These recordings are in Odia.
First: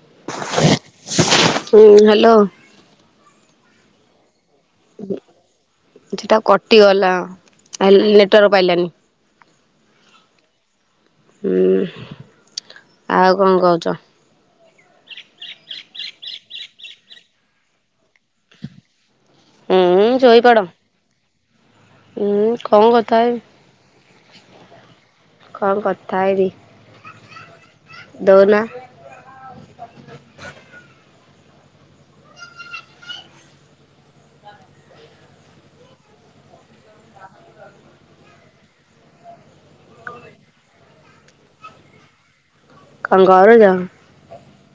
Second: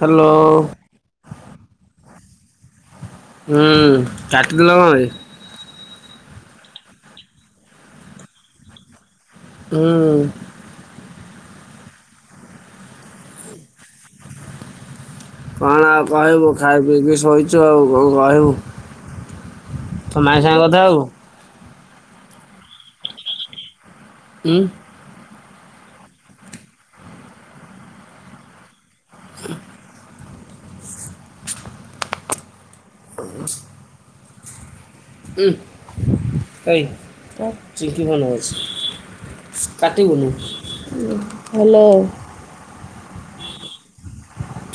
ହାଲୋ। ହୁଁ [unintelligible] ହୁଁ। କାଟି ଦେଲ କଅଁପ ଇଠିତ କଟିଗଲା ହାଲ୍ ନେଟୱାର୍କ ପାଇଲାନି। ହଁଉଁ। ହୁଁ ଆଉ କଣ କହୁଚ? କଣ ଆଉ କହିବୁ ଖାଇ ପିଇକି ଶୋଇଚୁ ଆଉ କଣ କହିବୁ? ହୁଁ ତୋ ମାଇଁ ସାଙ୍ଗେ କଥା ହବୁ। ଉଁ କଅଁ କଥା ହେବି? ଉଁମ୍। କଣ କଥା ହେବି? ଦଉନା। ଉଁ ଏଇ ଚିଙ୍କି ଫୋନ୍ କରିଚି କାଟିବୁନି ହାଲୋ। କଅଁ କରୁଚ?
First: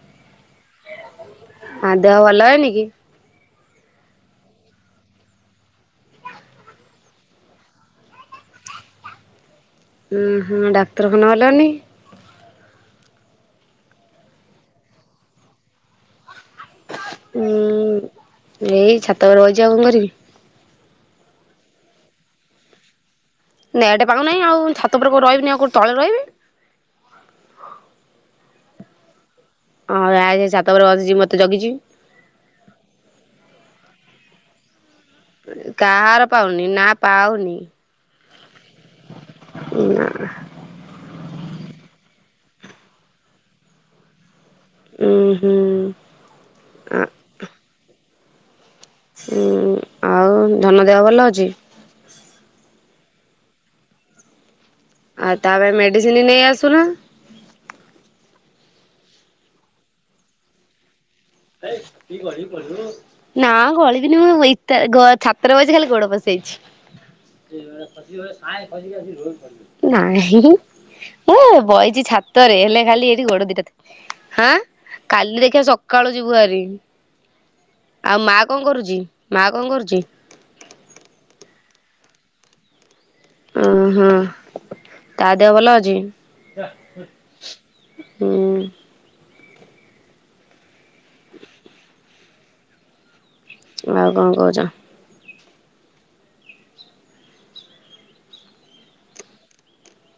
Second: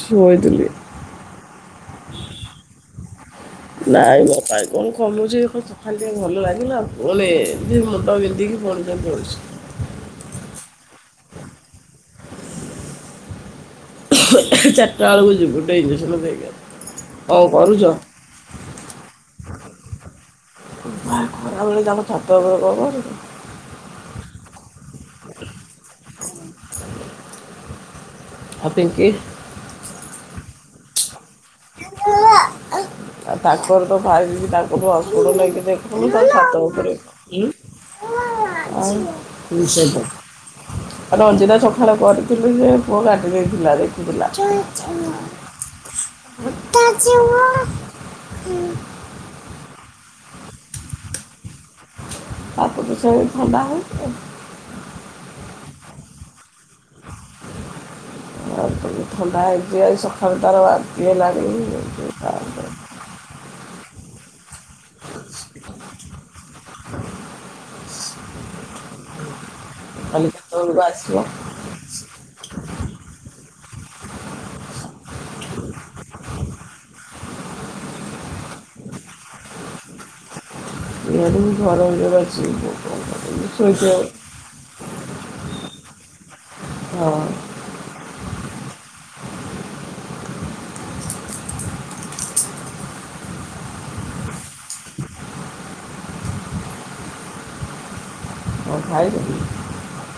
ଶୋଇ ଥିଲି। ଆଁ ଦେହ ଭଲ ହେଇନି କି? ନାଇଁ ମ କାଇଁ କନ୍ କମୁଚି ଖାଲି ସଖାଳେ ଟିକେ ଭଲ ଲାଗିଲା ପୁଣି ମୁଣ୍ଡ ବିନ୍ଧିକି ପୁଣି ବିନ୍ଧଉ ଉଁ ହୁଁ ଡାକ୍ତରଖାନା ଗଲନି। ଚାରଟା ବେଳକୁ ଯିବି ଗୁଟେ ଇଂଜେକ୍ସନ୍ ଦେଇକି ଆସି ଉୁଁ ଏଇ ଛାତ ଉପରେ ବଇଚି ଆଉ କଅଁ କରିବି? ବୋପା ଏ ଖରା ବେଳେ ତାଙ୍କ ଛାତ ଉପରେ କଅଁ କରୁଚ? ନେଟେ ପାଗନାଇଁ ଆଉ ଛାତ ଉପରେ କୋଉ ରହିବିନି ଆଉ କୋ-ତଳେ ରହିବି। ଆଉ ପିଙ୍କି। ହଁ ଆଇ ଛାତ ଉପରେ ବସିଚି ମତେ ଜଗିଛି [unintelligible] ଆ ତାଙ୍କର ଖାଇ ବିବି ତାଙ୍କ ଠୁ ଆଉ। ଉ-କାହାର ପାଉନି ନା ପାଉନି। [unintelligible] କଲ୍ ନା କରିଥିଲି ଯେ ପୁଅ କଟି ଦେଇଥିଲା ଦେଖୁଥିଲା। ଉଁ ହୁଁ। ବଟାଛି [unintelligible] ହୁଁ। ହୁଁ ଉଁ ଆଉ ଧନ ଦେହ ଭଲ ଅଛି? ତାକୁ ତ ସେଇ ଥଣ୍ଡା ହେଇଚି ଆଉ ଆଉ ତା ପାଇଁ ମେଡିସିନ ନେଇ ଆସୁନ। ଆ ଥନ-ଥଣ୍ଡା ହେଇଚି ଆଜି ସଖାଳୁ ତାର ବା ନା ଗଳି। ବିନି ମୋର ୱେ ତ୍ ଗ-ଛାତର ବଇଚି ଖାଲି ଗୋଡ ପସେଇଚି [unintelligible] କାଲି ନାହିଁ କେତେବେଳକୁ ଆସିବ ଏ ବଇଚି ଛାତରେ ହେଲେ ଖାଠି ଗୋଡ ଦିଟା ଥୋ ହାଆଁ। କାଲି ଦେଖିବା ସ ସକାଳୁ ଯିବୁ ହାରି ଆଉ ମା କଅଁ କରୁଚି ମା କଅଁ କରୁଚି? [inaudible] ଓ ହଁ ଶୋଇଥିବ ତା ଦେହ ଭଲ ଅଛି ହଁ ହୁଁ। ଆଉ କଣ କହୁଛ? ହ ଭାଇର ବି।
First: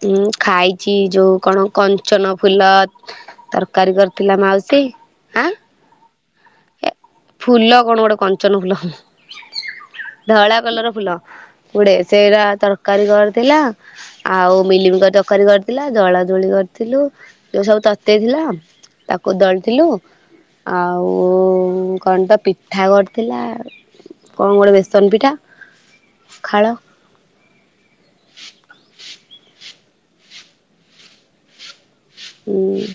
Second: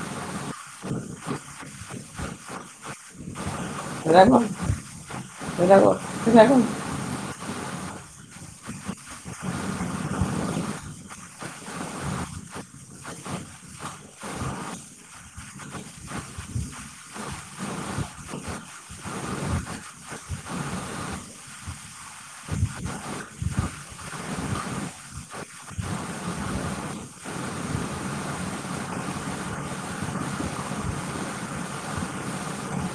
ଉଁ ଖାଇଛି ଯୋଉ କଣ କଞ୍ଚନ ଫୁଲ ତର କାରିଗର କଣ ଥିଲା ଏଇଟା ମାଉସୀ ଆଁ। କଣ ଏଇଟା କଣ ଏ ଫୁଲ କଣ ଗୋଟେ କ କାଞ୍ଚନ ଫୁଲ ଧଳା କଲର୍ ଫୁଲ ଗୁଡେ ସେରା ତରକାରୀ କରିଥିଲା ଆଉ ମିଲିମିକର ତରକାରୀ କରିଥିଲା ଦଳା ଦୁଳି କରିଥିଲୁ ଯୋଉ ସବୁ ତତେଇ ଥିଲା ତାକୁ ଦଳିଥିଲୁ ଆଉ ବୋଉ କଣ ତ ପିଠା କରିଥିଲା କଣ ଗୋଟେ ବେସନ ପିଠା ପଖାଳ। ହୁଁ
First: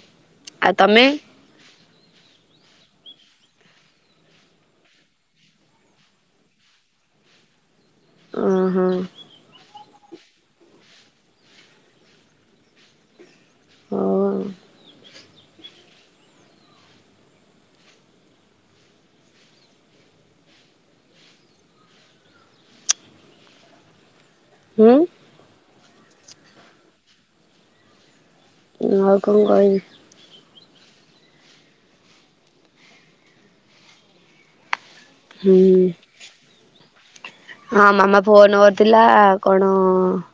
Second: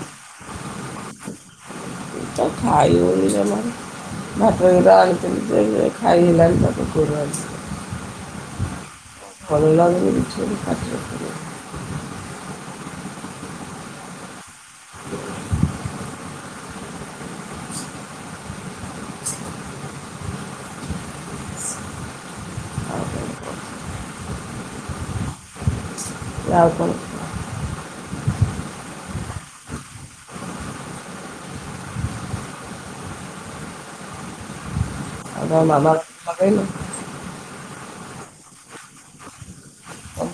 ଆଉ ତମେ? ଖାଇବୁ ବୋଲି [unintelligible] ଖାଇ ହେଲାନି [unintelligible] ଓ ହୋ। ଭଲ ଲାଗୁନି କିଛି ଫୋନ୍। ଆଉ କଣ କରିବି? ହୁଁ। ଆଉ କଣ? ମୁଁ ଆଉ କଣ କହିବି। ଆଉ ହୁଁ ତମ ମାମା [unintelligible] ହଁ ମାମା ଫୋନକରିଥିଲା କଣ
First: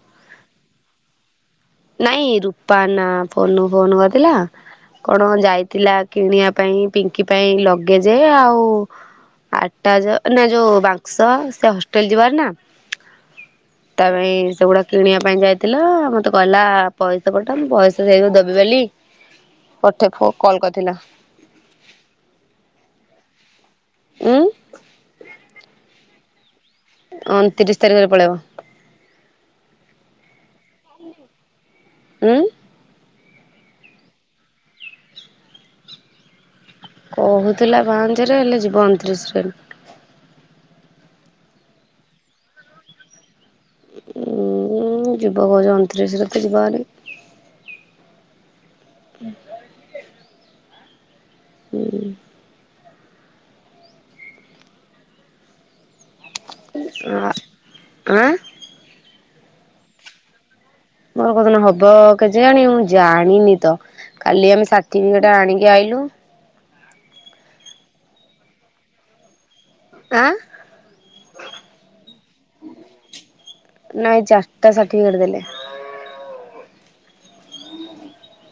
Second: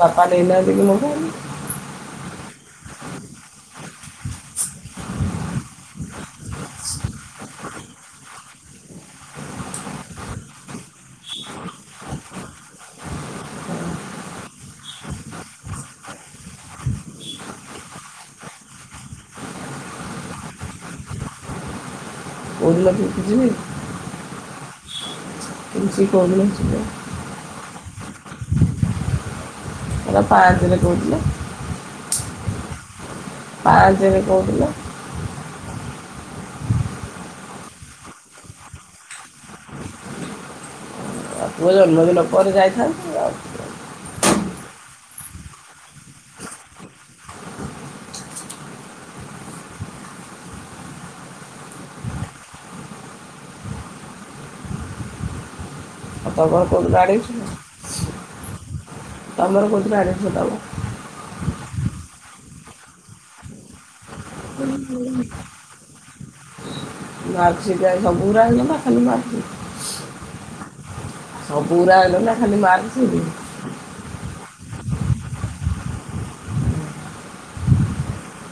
ବାପା ନେଇ ନାହାନ୍ତି। [inaudible] ନାଇଁ ରୂପା ନା ଫୋନ ଫୋନ କରିଥିଲା କଣ ଯାଇଥିଲା କିଣିବା ପାଇଁ ପିଙ୍କି ପାଇଁ ଲଗେଜ ଆଉ ଆଟାଜ ଯୋଉ ବାକ୍ସ ସେ ହଷ୍ଟେଲ ଯିବାର ନା ତା ପାଇଁ ସେଗୁଡା କିଣିବା ପାଇଁ ଯାଇଥିଲା ମତେ କହିଲା ପଇସା ପଠା ମୁଁ ପଇସା ଦେଇ ଦବି ବୋଲି ମୋତେ ଫୋ କଲ କରିଥିଲା। [unintelligible] ଯିବି। ହୁଁ। [inaudible] ଅଣତିରିଶ ତାରିଖରେ ପଳେଇବ। ଏ ପାୟଲ କଥା କହୁଥିଲ। ଉଁ ପାଞ୍ଚରେ କହୁଥିଲ। କହୁଥିଲା ପାଞ୍ଚରେ ହେଲେ ଯିବ ଅଣତିରିଶ ରେ। ଆଉ ପୁଅ ଜନ୍ମଦିନ ପରେ ଯାଇଥାନ୍ତା ଆଉ। ଉଁ ଜିବ କହୁଛ ଅଣତିରିଶ ରେ ଯିବହାରି। ହୁଁ। ଆଉ ତାଙ୍କର କୋଉଠି ଗାଡିଛି କଣ? ଆଁ ତମର କୋଉଥିରେ ଆଡମିସନ୍ କରିଲ? ମୋର କୋଉଦିନ ହବ କେଜାଣି ମୁଁ ଜାଣିନି ତ। କାଲି ଆମେ ସାଟିଫିକେଟ ଆଣିକି ଆଇଲୁ। [unintelligible] ଆଁ। ସବୁ ଗୁରା ଆଣିଲନା ଖାଲି ମାର୍କସିଟ୍। ତା ସାର୍ଟିଫିକେଟ ଦେଲେ।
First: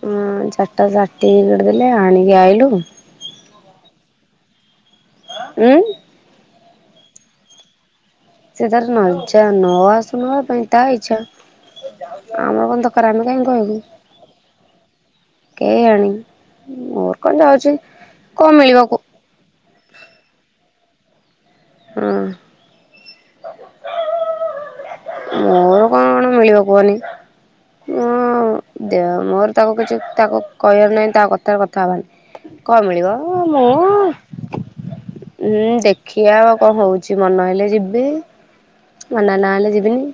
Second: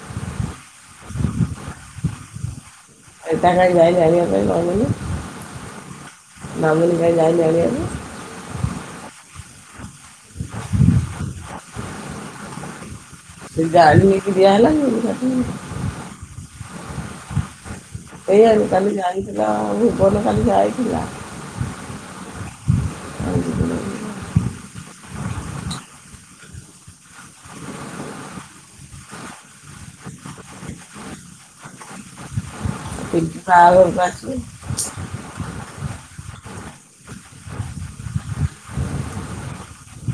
ହଁ ଚାରଟା ସାଟି କରିଦେଲେ ଆଣିକି ଆଇଲୁ। ଏଟା ଖାଇବା ଏଇ ଆଣିବା ପାଇଁ ଗଲୁନି। ଉଁ। ମାମୁନି କାଇ ଯାଇନି ଆଣିଆକୁ। ସେ ତାର ନ ଯାଉ ନ ଆସୁ ନବା ପାଇଁ ତା ଇଚ୍ଛା ଆମର ଙ୍କ ଦ ଏଇ ଯାଇ ଏଠି ଦିଆହେଲା ଆଉ। [unintelligible] ମର କଣ ଯାଉଛି। କଣ ସେଇଆକୁ ମିଳିବ କାଲି କୁ ଯାଇଥିଲା। ଆଉ ଭୁବନ କାଲି ଯାଇଥିଲା। ହଁ। ମୋର କଣ ମିଳିବ କୁହନି ମୁଁ ଦେ ମୋର ତାକୁ କିଛି ତାକୁ କହିବାର ନାହିଁ ତା କଥାରେ କଥା ହବାନି। କଣ ମିଳିବ ପିଙ୍କି ବାହାଘରକୁ ମୁଁ। ଆସିବେ ହୁଁ ଦେଖିବା ଆଉ କଣ ହଉଛି ମନ ହେଲେ ଯିବି ମନ ନ ହେଲେ ଯିବିନି।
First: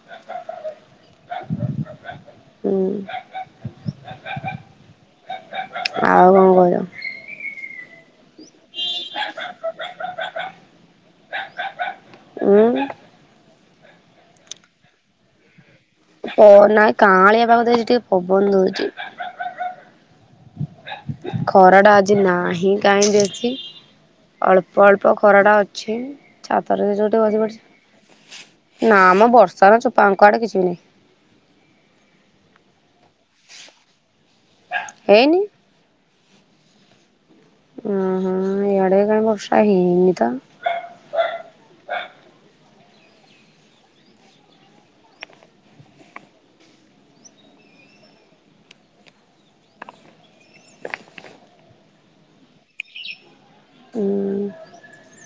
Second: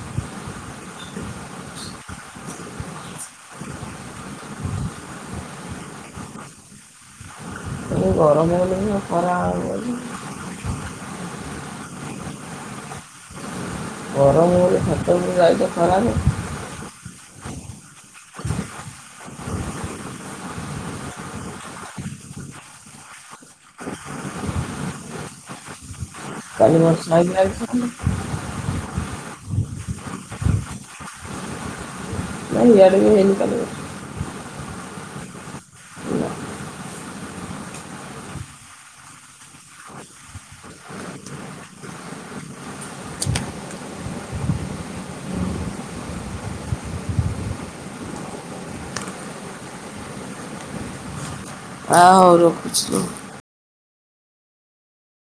ହୁଁ ଆଉ କଣ କହୁଛ। [unintelligible] ତମେ ଗଲେ ବୋଲି ଖରା ହବନି। ଉଁ। ଗରମ ହଉଛି ଛାତ ଉପରକୁ ଆଇଲେ। ହ ନା କାଆଁଳିଆ। ପାଗ ଦେଇଚି ଟିକେ ପବନ ଦଉଛି। ଖରା ଟା ଆଜି ନାହିଁ କାହିଁ ବେଶୀ ଅଳ୍ପ ଅଳ୍ପ ଖରା ଟା ଅଛି। କାଲି ଛାତରେ ଯୋଉ ବର୍ଷା ହେଇକି ଟିକେ ବସି ଲାଗିଥିଲା ପଡିଛି ନା ମ। ବର୍ଷା ନା ଚୁପା ଆଙ୍କ ଆଡେ କିଛିି ବି ନାହିଁ। ନାଇ ଇଆଡେ ବି ହେଇନି କାଲି ବର୍ଷା। ହେଇନି। ନା, ଓ ହ ଇଆଡେ ଏକା ବର୍ଷା ହେଇନି ତ। ଆ ହଉ ରଖୁଛି ଲୋ। ହୁଁ।